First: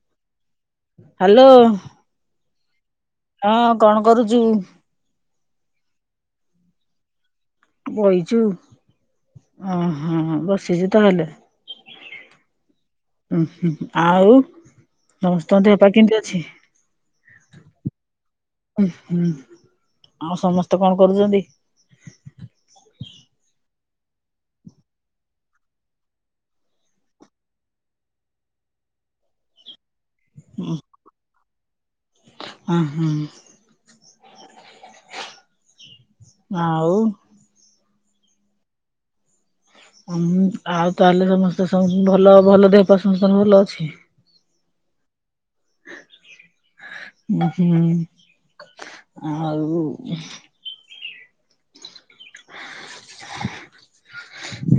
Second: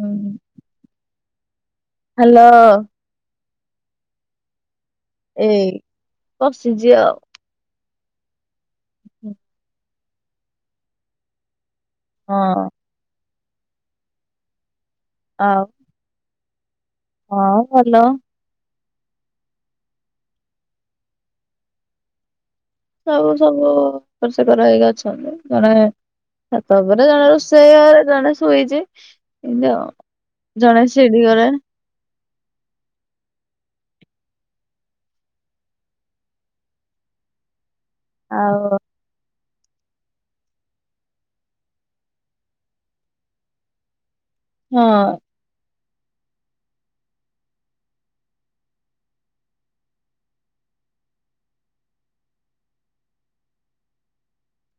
ଉଁ hello. Hello. ହଁ କଣ କରୁଚୁ? ଏଇ ବସିଚି ଆଉ। ବଇଚୁ ଓହୋ ବସିଚୁ ତାହାଲେ ହଁ ଉଁ ହୁଁ ଆଉ ସମସ୍ତଙ୍କ ଆଉ ଦେହପାଆ କେମିତି ଅଛି? ହଁ ଭଲ। ଉଁ ହୁଁ ଆଉ ସମସ୍ତେ କଣ କରୁଚନ୍ତି? ସବୁ ସବୁ ଏକର ସେକର ହେଇକି ଅଛନ୍ତି ଜଣେ ଛାତ ଉପରେ ଜଣେ, ରୋଷେଇ ଘରେ ଜଣେ, ଶୋଇଚି ଏମତି ଆଉ। ଜଣେ ସିଡ଼ି ଘରେ। ଅଁହଁ। ଆଉ? ଆଉ? ଅମ୍ ଆଉ ତାହେଲେ ସମସ୍ତେ ସମ୍ ଭଲ ଭଲ ଦେହପାଆ ସମସ୍ତଙ୍କର ଭଲ ଅଛି? ହଁ। ଉଁ ହୁଁ ଆଉ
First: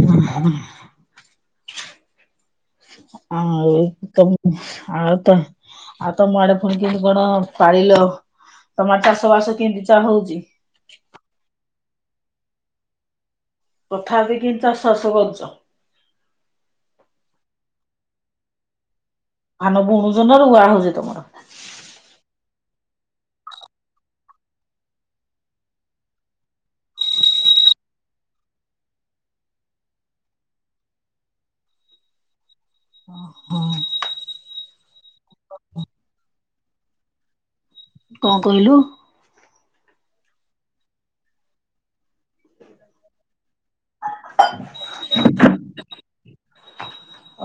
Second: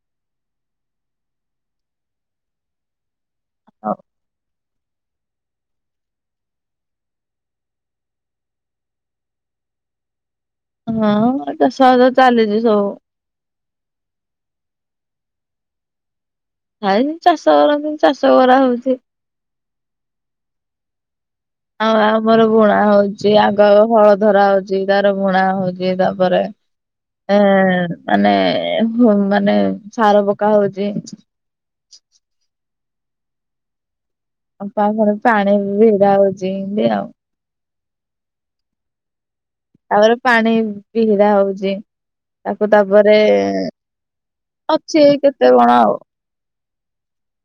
ଅହଁ। ଆଉ ତମ୍ ଆଉ ତ ଆଉ ତମ ଆଡେ ଫୁଣି କେମିତି କଣ ପାଳିଲ ତମ ଆଡ଼େ ଚାଷ ବାସ କେମତି ଚାଲ୍ ହୋଉଚି? ହଁ ଚାଷ ବାସ ଚାଲିଚି ସବୁ। ତଥାପି କିମ୍ ଚାଷ ବାସ କରୁଚ? ଆ ଏମି ଚାଷ କରନ୍ତି ଚାଷ କରା ହୋଉଚି। ଧାନ ବୁଣୁଚ ନା ରୁଆ ହୋଉଚି ତମର? ଆଉ ଆମର ବୁଣା ହୋଉଚି ଆଗ ହଳ ଧରା ହୋଉଚି ତାପରେ ବୁଣା ହୋଉଚି ତାପରେ ଏ ମାନେ ଏମ୍ ମାନେ ସାର ପକା ହୋଉଚି। ଓହୋଁ। ଆଉ ତାପରେ ପାଣି ବି ଭିଡା ହୋଉଚି ଏମତି ଆଉ। କଣ କହିଲୁ? ତାପରେ ପାଣି ଭିଡା ହୋଉଚି ତାକୁ ତାପରେ ଅଛି ଏଇ କେତେ କଣ ଆଉ।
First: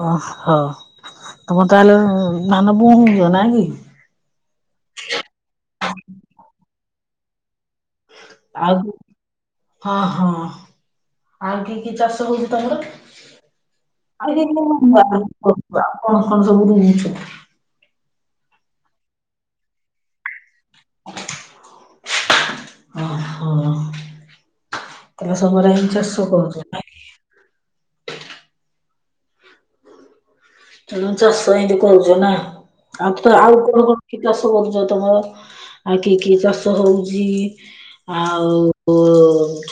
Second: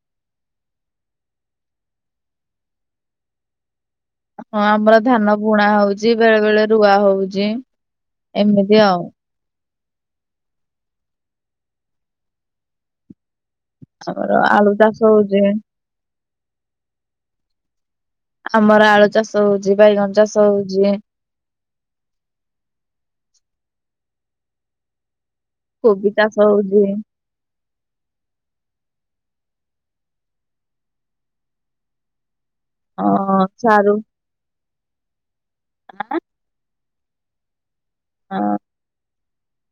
ଓହୋ ତମର ତାହେଲେ ଉମ୍ ଧାନ ବୁଣୁଚ ନାଁ କି? ହଁ ଆମର ଧାନ ବୁଣା ହୋଉଚି ବେଳେ ବେଳେ ରୁଆ ହୋଉଚି। ଆଉ ହଁ ହଁ ଆଉ କି କି ଚାଷ ହୋଉଚି ତମର? ଆଉ ଆମର ଆଳୁ [unintelligible] ଚାଷ ତମ ହଉଛି [unintelligible] କଣ ସବୁ [inaudible] ଆମର ଆଳୁ ଚାଷ ହୋଉଚି ବାଇଗଣ ଚାଷ ହୋଉଚି। ତାମର ସବୁବେଳେ ଏମି କୋବି ଚାଷ କରୁଚ ହଉଛି ନାଇଁ? ତେଣୁ ଚାଷ ହେମତି କରୁଚ ନା ଅ ଆଉ ତ ଆଉ କଣ ସାରୁ କଣ କି ଚାଷ କରୁଚ ତମର ଆଉ କି କି ଚାଷ ହୋଉଚି ଆଉ ଉ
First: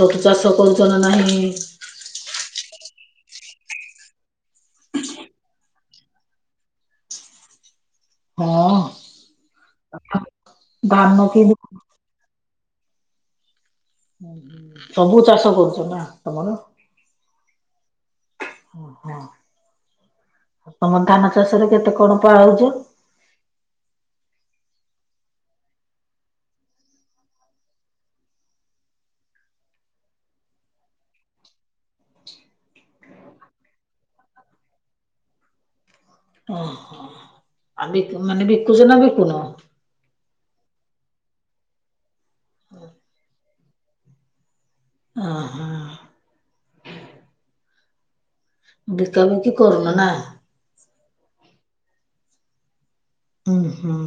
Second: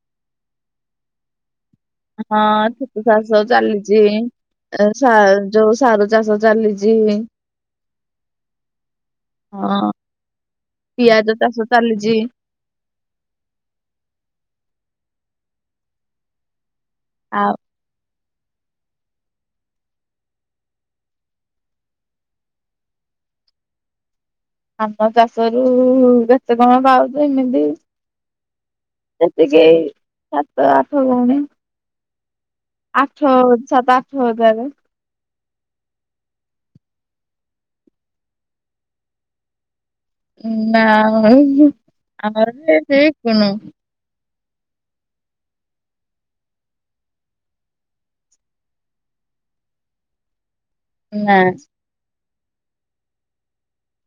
ଛତୁ ଚାଷ କରୁଚ ନା ନାହିଁ? ହଁ ଛତୁ ଚାଷ ଚାଲିଚି। ଏ ସାର ଯୋଉ ସାରୁ ଚାଷ ଚାଲିଚି। ହଁ। ହଁ ଅଁ ଧାନ ପିଆଜ କେମିତି ଚାଷ ଚାଲିଜି। ସବୁ ଚାଷ କରୁଛ ନା ତମର? ଆଉ ଓହୋ। ତମ ଧାନ ଚାଷରେ କେତେ କଣ ପାଉଚ? ଧାନ ଚାଷ ରୁ କେତେ କଣ ପାଉଛ ଏମିତି ସେତିକି ସାତ ଆଠ ଗଉଣି। [inaudible] ଆଠ ସାତ ଆଠ ହଜାର। ଓହୋ ଆଉ ବିକୁ ମାନେ ବିକୁଛ ନା ବିକୁନ। [unintelligible] ଓ ହୋ। ବିକାବିକି କରୁନ ନା। ନାଁ। ହୁଁ ହୁଁ।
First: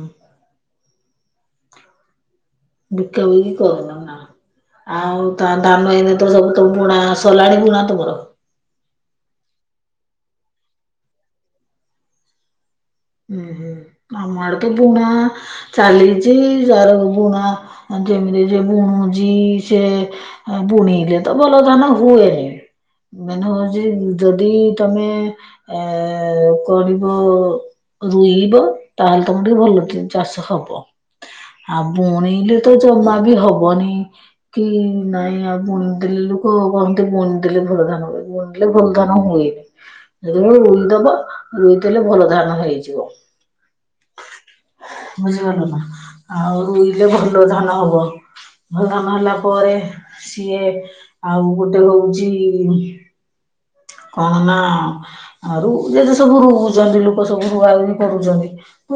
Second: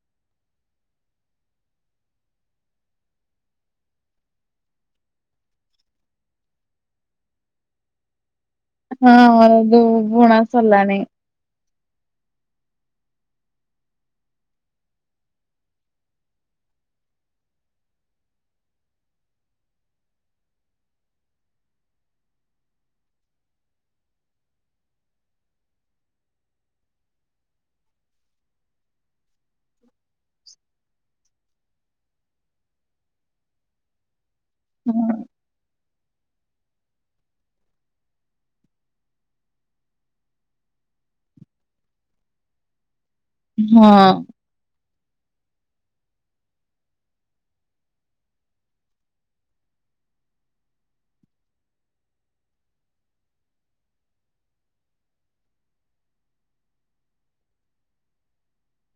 ବିକା ବିକି କରୁନା ନା। ଆଉ ତା ଧାନ ଏନ ତ ସବୁ ତ ବୁଣା ସଲାଣି ବୁଣା ତମର। ହଁ ହଁ ଯୋଉ ବୁଣା ସରଲାଣି। ହୁଁ ହୁଁ। ଆମ ଆଡେ ତ ବୁଣା ଚାଲିଛି। ସାର ବୁଣା ଯେମିତି ସେ ବୁଣୁଛି ସେ ବୁଣିଲେ ତ ଭଲ ଧାନ ହୁଏନି। ମେନ୍ ହଉଛି ଯଦି ତମେ ଏ କରିବ ରୋଇବ, ତାହେଲେ ତମର ଟିକେ ଭଲ କି ଚାଷ ହବ। ଆଉ ବୁଣିଲେ ତ ଜମା ବି ହବନି। କି ହଁ ନାଇଁ ଆ ବୁଣି ଦେଲୁ ହ କହନ୍ତି ବୁଣି ଦେଲେ ଭଲ ଧାନ ହୁଏ, ବୁଣିଲେ ଭଲ ଧାନ ହୁଏନି। [unintelligible] ହଁ। ବୁଝିପାରିଲ ନା, ଆଉ ରୋଇଲେ ଭଲ ଧାନ ହବ। ଭଲ ଧାନ ହେଲା ପରେ ସିଏ ଆଉ ଗୋଟେ ହଉଛି କଣ ନା ଆଉ ଯେତେ ସବୁ ରୁଉଛନ୍ତି ଲୋକ ସବୁ ରୁଆ ରୁଇ କରୁଛନ୍ତି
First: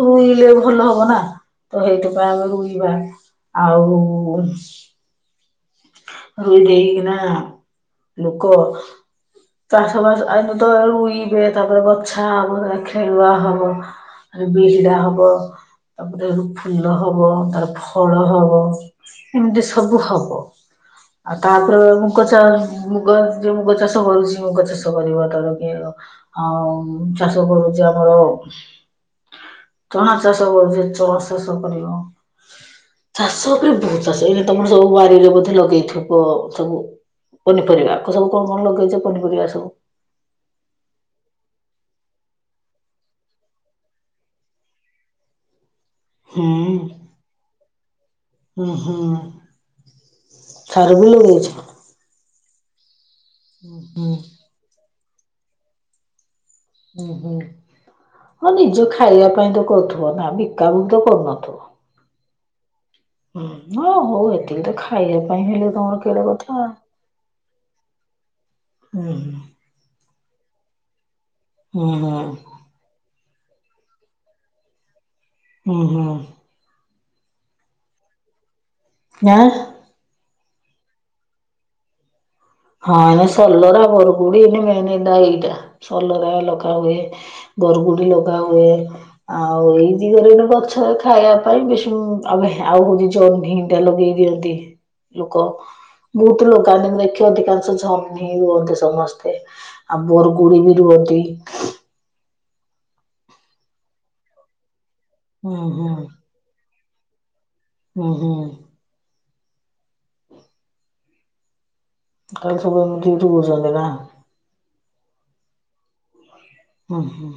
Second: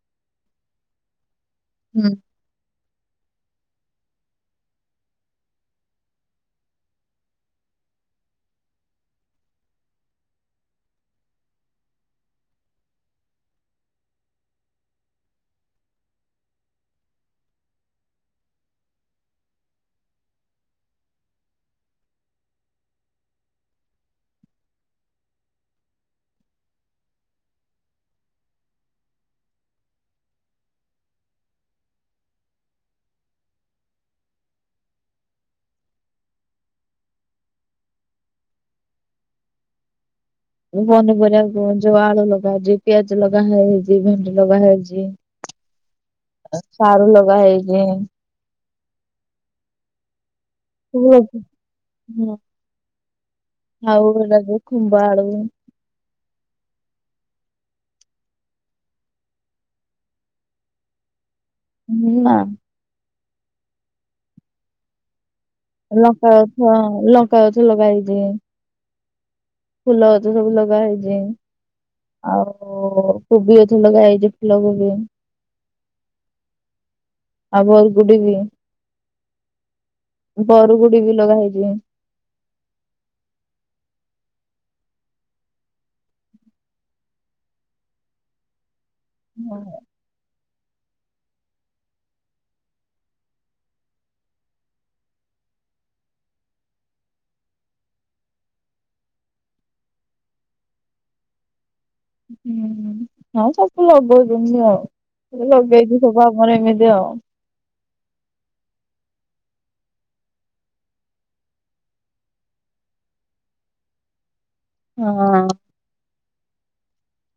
ରୁଇଲେ ଭଲ ହବ ନା। ତ ହୁଁ। ସେଇଥିପାଇଁ ଆମେ ରୋଇବା। ଆଉ ରୁଇ ଦେଇକିନା ଲୋକ ଚାଷ ବାସ ଆଗେ ତ ରୋଇବେ ତାପରେ ବଛା ହବ, ଖେଳୁଆ ହବ। ତାପରେ ବିଜଡା ହବ। ତାପରେ ଫୁଲ ହବ, ତାପରେ ଫଳ ହବ, ଏମିତି ସବୁ ହବ‌। ଆଉ ତାପରେ ମୁଗ ଚା ମୁଗ ଯେ ମୁଗ ଚାଷ କରୁଛି ମୁଗ ଚାଷ କରିବ। [unintelligible] ଆଉ ଚାଷ କରୁଛି ଆମର ଚଣା ଚାଷ ହ ଯେ ଚ ଚାଷ କରିବ। ଚାଷ ଉପରେ ବହୁତ ଚାଷ ଏଇ ତମର ସବୁ ବାରିରେ ବୋଧେ ଲଗେଇଥିବ ସବୁ ପନିପରିବା। ସବୁ କଣ କଣ ଲଗେଇଛ ପନିପରିବା ସବୁ? ପନିପରିବାକୁ ଯୋଉ ଆଳୁ ଲଗା ହେଇଚି, ପିଆଜ ଲଗା ହଉଚି, ଭେଣ୍ଡି ଲଗା ହେଇଚି। [inaudible] ସାରୁ ଲଗା ହେଇଚି। ହୁଁ ହୁଁ। ସାରୁ ବି ଲଗେଇଛ? ହୁଁ ହୁଁ [unintelligible] ହୁଁ ହୁଁ ହଁ ନିଜ ଖାଇବା ପାଇଁ ତ କରୁଥିବ ନା ବିକା ବିକି ତ କରୁନଥିବ। ନା। ହୁଁ ହଁ ହଉ ଏତିକି ତ ଖାଇବା ପାଇଁ ହେଲେ ତମର କେଡେ ଲଙ୍କା କଥା। ଗଛ ଲଙ୍କା ଗଛ ଲଗାହେଇଚି। ଉଁ, ହୁଁ। ଫୁଲ ଗଛ ସବୁ ଲଗା ହେଇଚି। ଅଁ, ହଁ। ଓ କୋବି ଗଛ ଲଗାହେଇଚି ଫୁଲ କୋବି। ଅଁ, ହଁ। ଆଉ ବରଗୁଡି ବି। ଇଆଁ। ବରୁଗୁଡି ବି ଲଗା ହେଇଛିି। ହଁ ଏ ସଲରା ବରଗୁଡି ଏଇନେ ମେନ୍ ଏଗୁଡା ଏଇଟା, ସଲରା ଲଗା ହୁଏ। ଗରଗୁଡି ଲଗା ହୁଏ, ଆଉ ଏଇ ଦି କରେ ଏଉଡା ଗଛ ଖାଇବା ପାଇଁ ବେସି ଉଁ, ଆଉ ହେ ଆଉ ହଉଚି ଜହ୍ନି ଟା ଲଗେଇ ଦିଅନ୍ତି। ଲୋକ ବହୁତ ଲଗାନ୍ତି ମୁଁ ଦେଖି ଅଧିକାଂଶ ଜହ୍ନି ରୁଅନ୍ତି ସମସ୍ତେ, ଆଉ ବରଗୁଡି ବି ରୁଅନ୍ତି। ହୁଁ। ହଁ ସବୁ ଲଗଉଚନ୍ତି ଆଉ, ଏଇ ହୁଁ ଲଗେଇଛିି ସବୁ ଆମର ଏମିତି ଆଉ। ଅଁ, ହଁ। କାଲି ସବୁଠି ଠୁ ବସନ୍ତି ନା? ହଁ। ହଁ, ହଁ।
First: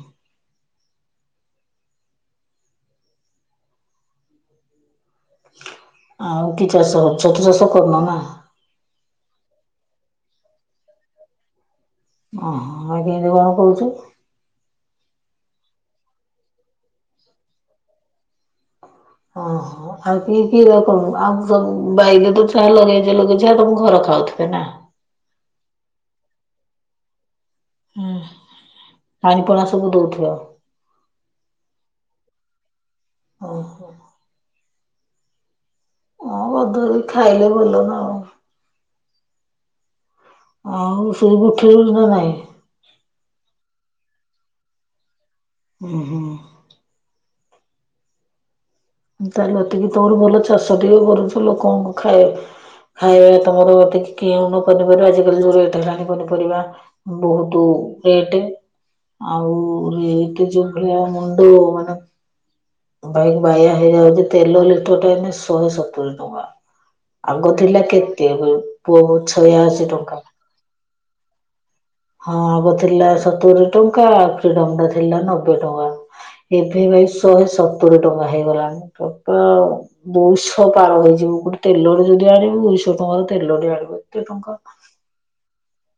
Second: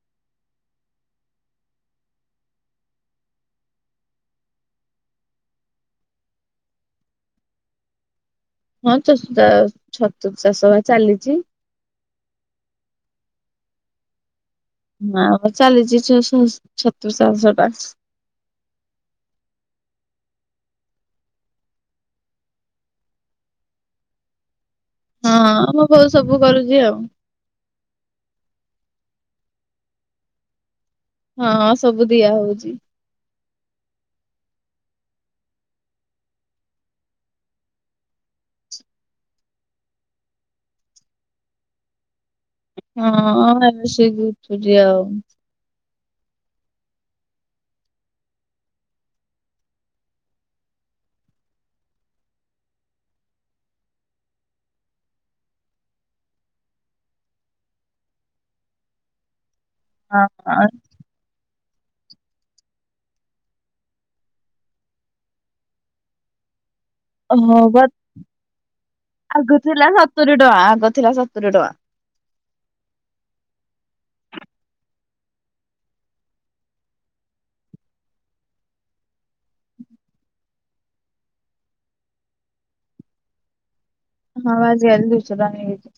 ଆଉ କି ଚାଷ, ଛତୁ ଚାଷ କରୁନ ନା? ହଁ ଚଷୁ ଚା ଛତୁ ଚାଷ ବା ଚାଲିଛି। ଅଁ, ହଁ କେମିତି କଣ କରୁଛୁ? ନା ଆମର ଚାଲିଚି ଚଷୁ ଛତୁ ଚାଷ ଟା। ଅଁ, ହଁ। ଆଉ କି କିଏ ର ଆଉ କଣ ଆଉ ସବୁ ବାଇରେ ତ ଛା ଲଗେଇଚ ଲଗେଇଛ ଆଉ ତୋମ ଘର ଖାଉଥିବେ ନା? ହଁଁ ମୋ ବୋଉ ସବୁ କରୁଛି ଆଉ। ହଁ ପାଣିପୁଳା ସବୁ ଦଉଥିବ। ହଁ ସବୁ ଦିଆ ହଉଚି। ଅଁ, ହଁ। ଅଁ, କରଧରି ଖାଇଲେ ଭଲ ନା। ଆଉ। ଆଉ ଶୁଇକି ଉଠିଲୁଣ ନା ନାଇଁ? ହଁ ଏବେ ଶୁଇକି ଉଠୁଚି ଆଉ। ଅଁ, ହଁ। ତାହେଲେ ଏତିକି ତୋମର ଭଲ ଚାଷ ଟିକେ କରୁଛ ଲୋକଙ୍କୁ ଖାଏ ଖାଇବା ଯେ ତୋମର ଅଧଧ କି କିଏ ନ କରିପାରିବ ଆଜିକାଲି ଯୋଉ ରେଟେ ହେଲାଣି ପନିପରିବା। ବହୁତୁ ରେଟେ। ଆଉ ରେଟେ ଯୋଉ ହଁ ଭଳିଆ ମୁଣ୍ଡ ମାନେ ବାଇକ୍ ବାୟା ହେ ହେଇଯାଉଚି, ତେଲ ଲିଟର୍ ଟା ଏନେ ଶହେ ସତୁୁରି ଟଙ୍କା। ଆଗ ହଁ ଥିଲା ବା କେତେ ପୋହୁ ଆଗ ଥିଲା ଛୟାଅଶୀ ଟଙ୍କା। ସତୁରି ଆଗ ଥିଲା ସତୁରି ଟଙ୍କା ହଁ ଆଗ ଥିଲା ସତୁରୀ ଟଙ୍କା ଆଉ ଫ୍ରିଡମ ଟା ଥିଲା ନବେ ଟଙ୍କା। ଏବେ ଭାଇ ଶହେ ସତୁରୀ ଟଙ୍କା ହେଇଗଲାଣି ଠକ। ଦୁଇ ଶହ ପାର ହେଇଯିବ ଗୋଟେ ତେଲ ଟେ ଯଦି ଆଣିବୁ ଦୁଇଶହ ଟଙ୍କାର ତେଲ ଟେ ଆଣିବୁ। ଏତେ ଟଙ୍କା। ହଁ ଆଜି ଆଣିଲି ଦୁଇଶହ ଟଙ୍କା ହେଇଯାଇଛି।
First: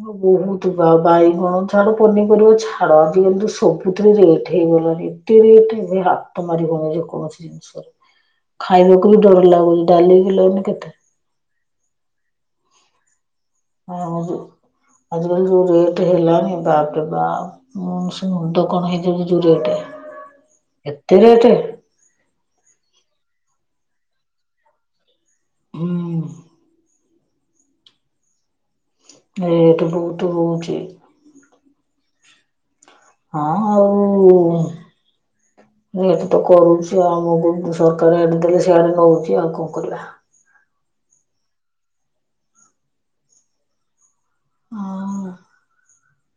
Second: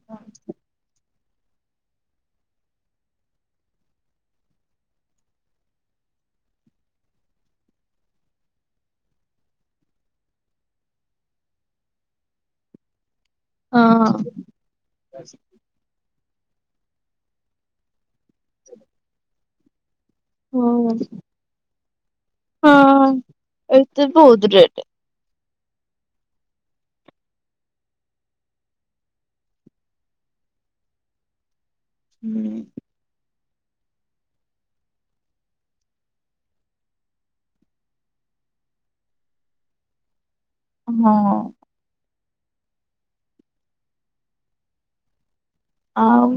ହଁ ବହୁତ ବା, ବାଇଗଣ ଛାଡ ପନିପରିବା ଛାଡ। ଆଜିକାଲି ତ ସବୁଥିରେ ରେଟ୍ ହେଇଗଲାଣି। ଏତେ ରେଟ୍ ବି ହାତ ତ ମାରିହଉନି ଯେ କୌଣସି ଜିନିଷର। ଖାଇବାକୁ ବି ଡର ଲାଗୁଛି ଡାଲିି କିଲୋ ଏଇନେ କେତେ? ହଁ ଯେ ଆଜିକାଲି ଯୋଉ ରେଟ୍ ହେଲାଣି ବାପ ରେ ବାପ। [unintelligible] ମୁଣ୍ଡ କଣ ହେଇଯାଉଚି ଯୋଉ ରେଟେ, ହଁ। ଏତେ ରେଟେ। ହଁ ଏଇଟା ବହୁତ ରେଟେ। ହୁଁ। ରେଟ ବହୁତ ହଉଛି। ହୁଁ। ହଁ ଆଉ। ରେଟ ତ କରୁଛି ଆଉ ଆମକୁ ସରକାର ଏଆଡ଼େ ଦେଲେ ସେଆଡ ନଉଛି ଆଉ କଣ କରିବା। ହଁ। ହଁ। ଆଉ।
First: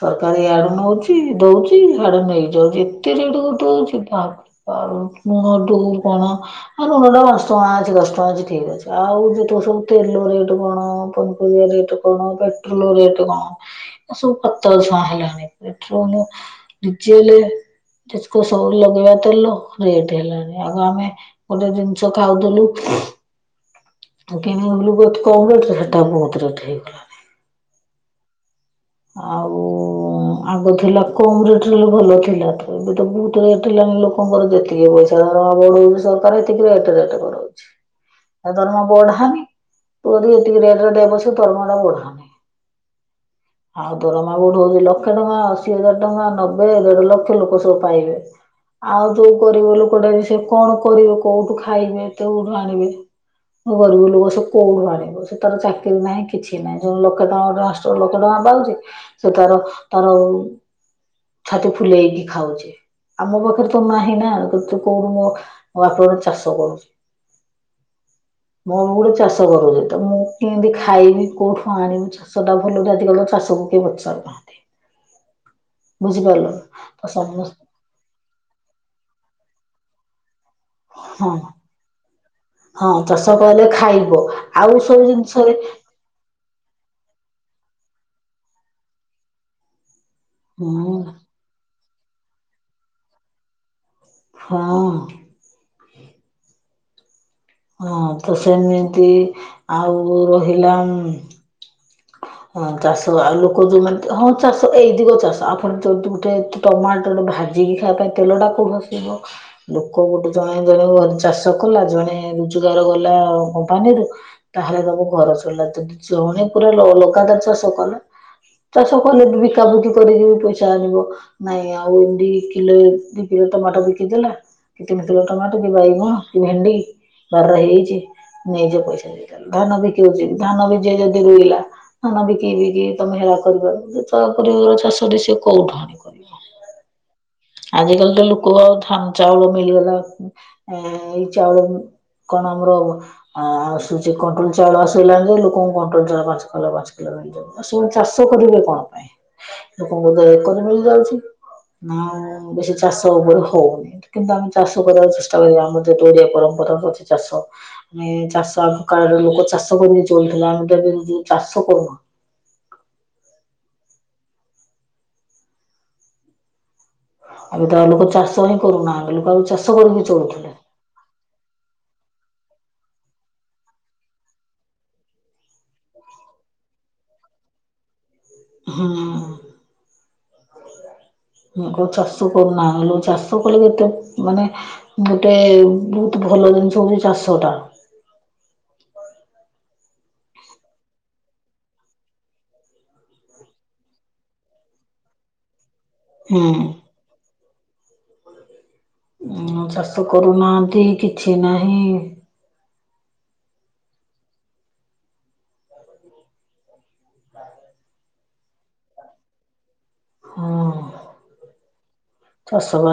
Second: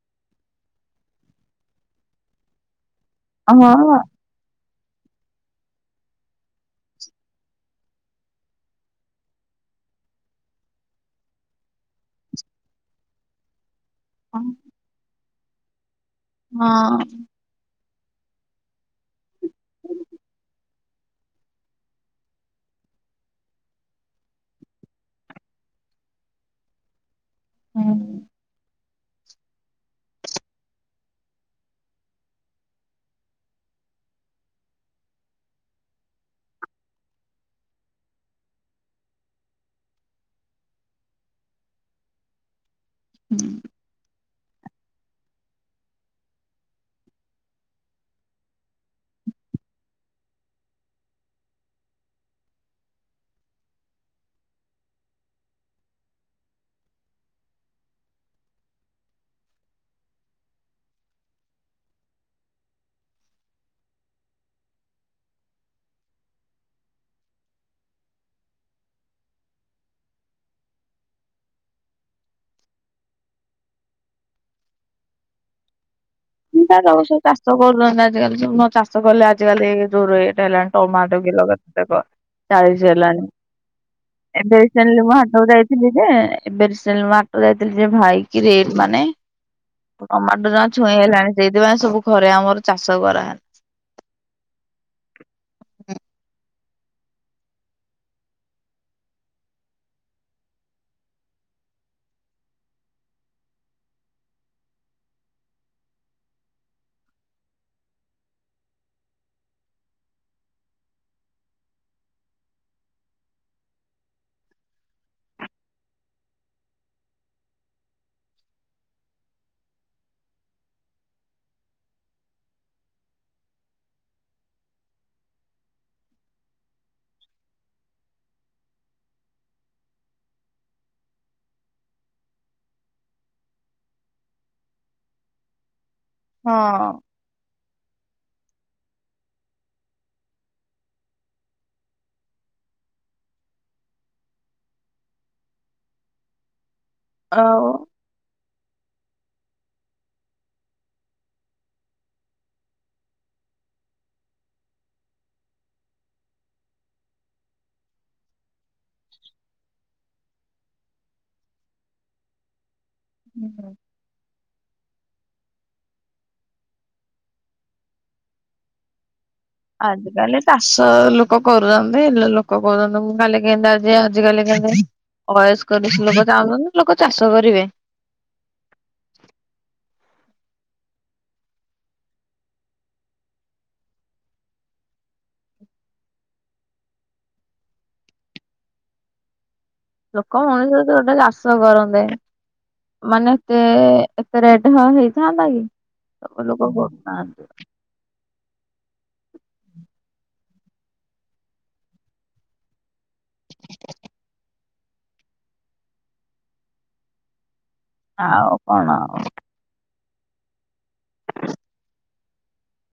ସରକାର ୟାଡେ ନଉଛି ଦଉଛି ଆଡ ନେଇଯାଉଛି ଏତେ ରେଟ କୁ ହଁ ଦଉଛି ବାକୁ ଆଉ ମୁଁହ ଟୁ କଣ ଆଉ ଲୁଣ ଟା ଦସ ଟଙ୍କା ଅଛି ଦଶ ଟଙ୍କା ଅଛି ଠିକ ଅଛି ଆଉ ଯେତ ସବୁ ତେଲ ରେଟ କଣ ପନିପରିବା ରେଟ କଣ ପେଟ୍ରୋଲ ରେଟ କଣ ପତ ଦଷ ହେଲାଣି ପେଟ୍ରୋଲ ହଁ ଡିଜଲ କୁ ସବୁ ଲଗେଇବା ତ ରେଟ ହେଲାଣି ଆଗ ଆମେ ଗୋଟେ ଜିନିଷ ଖାଉଦଲୁ କେମିତି କଲୁ ବହୁତେ କମ୍ ରେଟ ହେଟା ବହୁତ ରେଟ ହେଇଗଲା। ହଁ ଆଉ ଆଗ ଥିଲା କମ ରେଟ ରେ ଭଲ ଥିଲା ତ ଏବେ ତ ବହୁତ ରେଟ ହେଲାଣି। ଆପଣଙ୍କର ଯେତିକି ପଇସା ଧର ଭାବ ବଢଉଛି ସରକାର ଏତିକି ରେଟ ରେଟ କରାଉଛି। ତରମା ବଢାବି ତୁ ଯଦି ଏତିକି ରେଟ ରେ ଦେବସ ତରମା ଟା ବଢା ହୁଁ ଆଉ ଦରମା ବୋଠ ହଉଛି ଲକ୍ଷେ ଟଙ୍କା ଅଶି ହଜାର ଟଙ୍କା ନବେ ଦେଢ ଲକ୍ଷ ଲୋକ ସବୁ ପାଇବେ। ଆଉ ଯୋଉ ଗରିବ ଲୋକଟା ସେ କଣ କରିବେ କୋଉଠୁ ଖାଇବେ ତୋଉଠୁ ଆଣିବେ? ଗରିବ ଲୋକ ସବୁ କଉଠୁ ଆଣିବେ। ସେ ତାର ଚାକିରି ନାହିଁ କିଛି ନାହିଁ ଲୋକେ ଟଙ୍କ ଗୋଷ୍ଟର ଲୋକେ ଟଙ୍କା ପାଉଛି ସେ ତାର ତାର ଛାତି ଫୁଲେଇକି ଖାଉଛି ଆମ ପାଖରେ ତ ନାହିଁ ନା ତୁ କୋଉଠୁ ମୋ ବାପ ଚାଷ କରୁଛି। ମୋର ଗୋଟେ ଚାଷ କରୁଛି ତ ମୁଁ କେମିତି ଖାଇବି କୋଉଠୁ ଆଣିବି ଚାଷଟା ଭଲ ଆଜିକା ଚା ସବୁ କେ ବଚ ସାରିଥାନ୍ତି ବୁଝିପାରିଲ ତ ସମସ୍ତେ ଆଯିକାଲି ନ ଚାଷ କଲେ ଆଜି କାଲି ଜୋ ରେଟ ହେଲାଣି ଟମାଟୋ ହଁ କି ଲ ଚାଳିଶ ହଁ ହେଲାଣି ଚାଷ କଲେ ଖାଇବ ଆଉ ଏବେଣ ସବୁ ମୁଁ ହଟକୁ ଜିନିଷରେ ଯାଇଥିଲି। ଯେ ଏବେ ସେଟ ଯାଇଥିଲି ଯେ ଭାଇ କି ରେଟ ମାନେ ଟମାଟୋ ଯ ଅ ହଁ ସେଇଥିପାଇଁ ସବୁ ଘରେ ଆମର ଚାଷ କରା ହଁ ହଁ ତ ସେମିତି ଆଉ ରହିଲା ହଁ ଚାଷ ଆଉ ଲୋକ ଯୋଉମାନେ ହଁ ଚାଷ ଏଇ ଦିଗ ଚାଷ ଆପଣ ଯି ଗୋଟେ ଟମାଟର ଭାଜିକି ଖାଇବା ପାଇଁ ତେଲଟାକୁ ଭସିବ ଲୋକ ଗୋଟେ ଜଣେ ଜଣେ ଘ ଚାଷ କଲା ଜଣେ ରୋଜଗାର ଗଲା କମ୍ପାନୀରୁ ତାହେଲେ ତମ ଘର ଚଳିଲା ଯଦି ଜଣେ ପୁରା ଲଗାତାର ଚାଷ କରୁନ ଚାଷ କଲେ ବିକାବୁକି କରିକି ପଇସା ଆଣିବ। ନାଇଁ ଆଉ ଏମତି କିଲୋ ଦି କିଲୋ ଟମାଟୋ ବିକିଦେଲା କି ତିମି କିଲ ଟମାଟୋ କି ବାଇଗଣ କି ଭେଣ୍ଡି ବାରିରେ ହେଇଯାଇ ଛି ନେଇଯିବ ପଇସା ଦେଇ ଧାନ ବିକି ହଛି ଧାନ ବି ଯିଏ ଯଦି ରୁଇଲା ଧାନା ବିକି ବିକି ତମେ ହେରା କରପାର ତା ପରିବାର ଚାଷ ରେ ସ ସେ କୋଉଠ ଆଣିବ ହଁ ଆଜିକାଲି ତ ଲୋକ ଆଉ ଧାନ ଚାଉଳ ମିଳିଗଲା ଏ ଏଇ ଚାଉଳ କଣ ଆମର ଆସୁଛି କଣ୍ଟ୍ରୋଲ ଚାଉଳ ଆସିଲାଣି ଯେ ଲୋକଙ୍କୁ କଣ୍ଟ୍ରୋଲ ଚାଉଳ ପାଞ୍ଚ କଲ ପଞ୍ଚ ଆଉ କଲ [unintelligible] ଚାଷ କରିବେ କଣ ପାଇଁ ଲୋକଙ୍କୁ ତ ଏକରି ମିଳିଯାଉଛି ନା ବ ଚାଷ [unintelligible] ହଉନି। କିନ୍ତୁ ଆମେ ଚାଷ କରିବାକୁ ଚେଷ୍ଟା କରିବା ଆମର ଯତ ଓଡ଼ିଆ ପରମ୍ପରା ରଛି ଚାଷ ଆମେ ଚାଷ କାଳରେ ଲୋକ ଚାଷ କରି ଚଳୁଥିଲା ଆମେ ତବେ ଚାଷ କରୁ ହୁଁ ହୁଁ। ଏବେ ତ ଗାଁ ଲୋକ ଚାଷ ହିଁ କରୁନାହା ଲୋକ ଆଉ ଚାଷ କରିକି ଆଜ କାଲି ଚଳୁଥିଲେ ତା ଷ ଲୋକ କରୁଛନ୍ତି ଲୋକ କଉଛନ୍ତି ମୁଁ କାଲି କେମତି ଆଜି ଆଜି କାଲି କେନ୍ତୀ ବୟସ୍କ ସେ ଲୋକ ଚାହୁଁଛନ୍ତି ଲୋକ ଚାଷ କରିବେ। ହଁ। ଚାଷ କରୁନା ଚାଷ କଲେ ଏତେ ମାନେ ଗୋଟେ ବହୁତ ଭଲ ଜିନିଷ ହଉଛି ଚାଷଟା। ଲୋକ ମଣିଷ ତ ଗୋଟେ ଚାଷ କରନ୍ତେ ମାନେ ଏତେ ଏତେ ରେଡ ହେଇଥାନ୍ତା କି ହୁଁ। ସବୁ ଲୋକ କରୁଥାନ୍ତି। ଉ ଚାଷ କରୁନାହାନ୍ତି କିଛି ନାହିଁ [inaudible] ଆଉ କଣ? ହୁଁ। ଚାଷ ଵା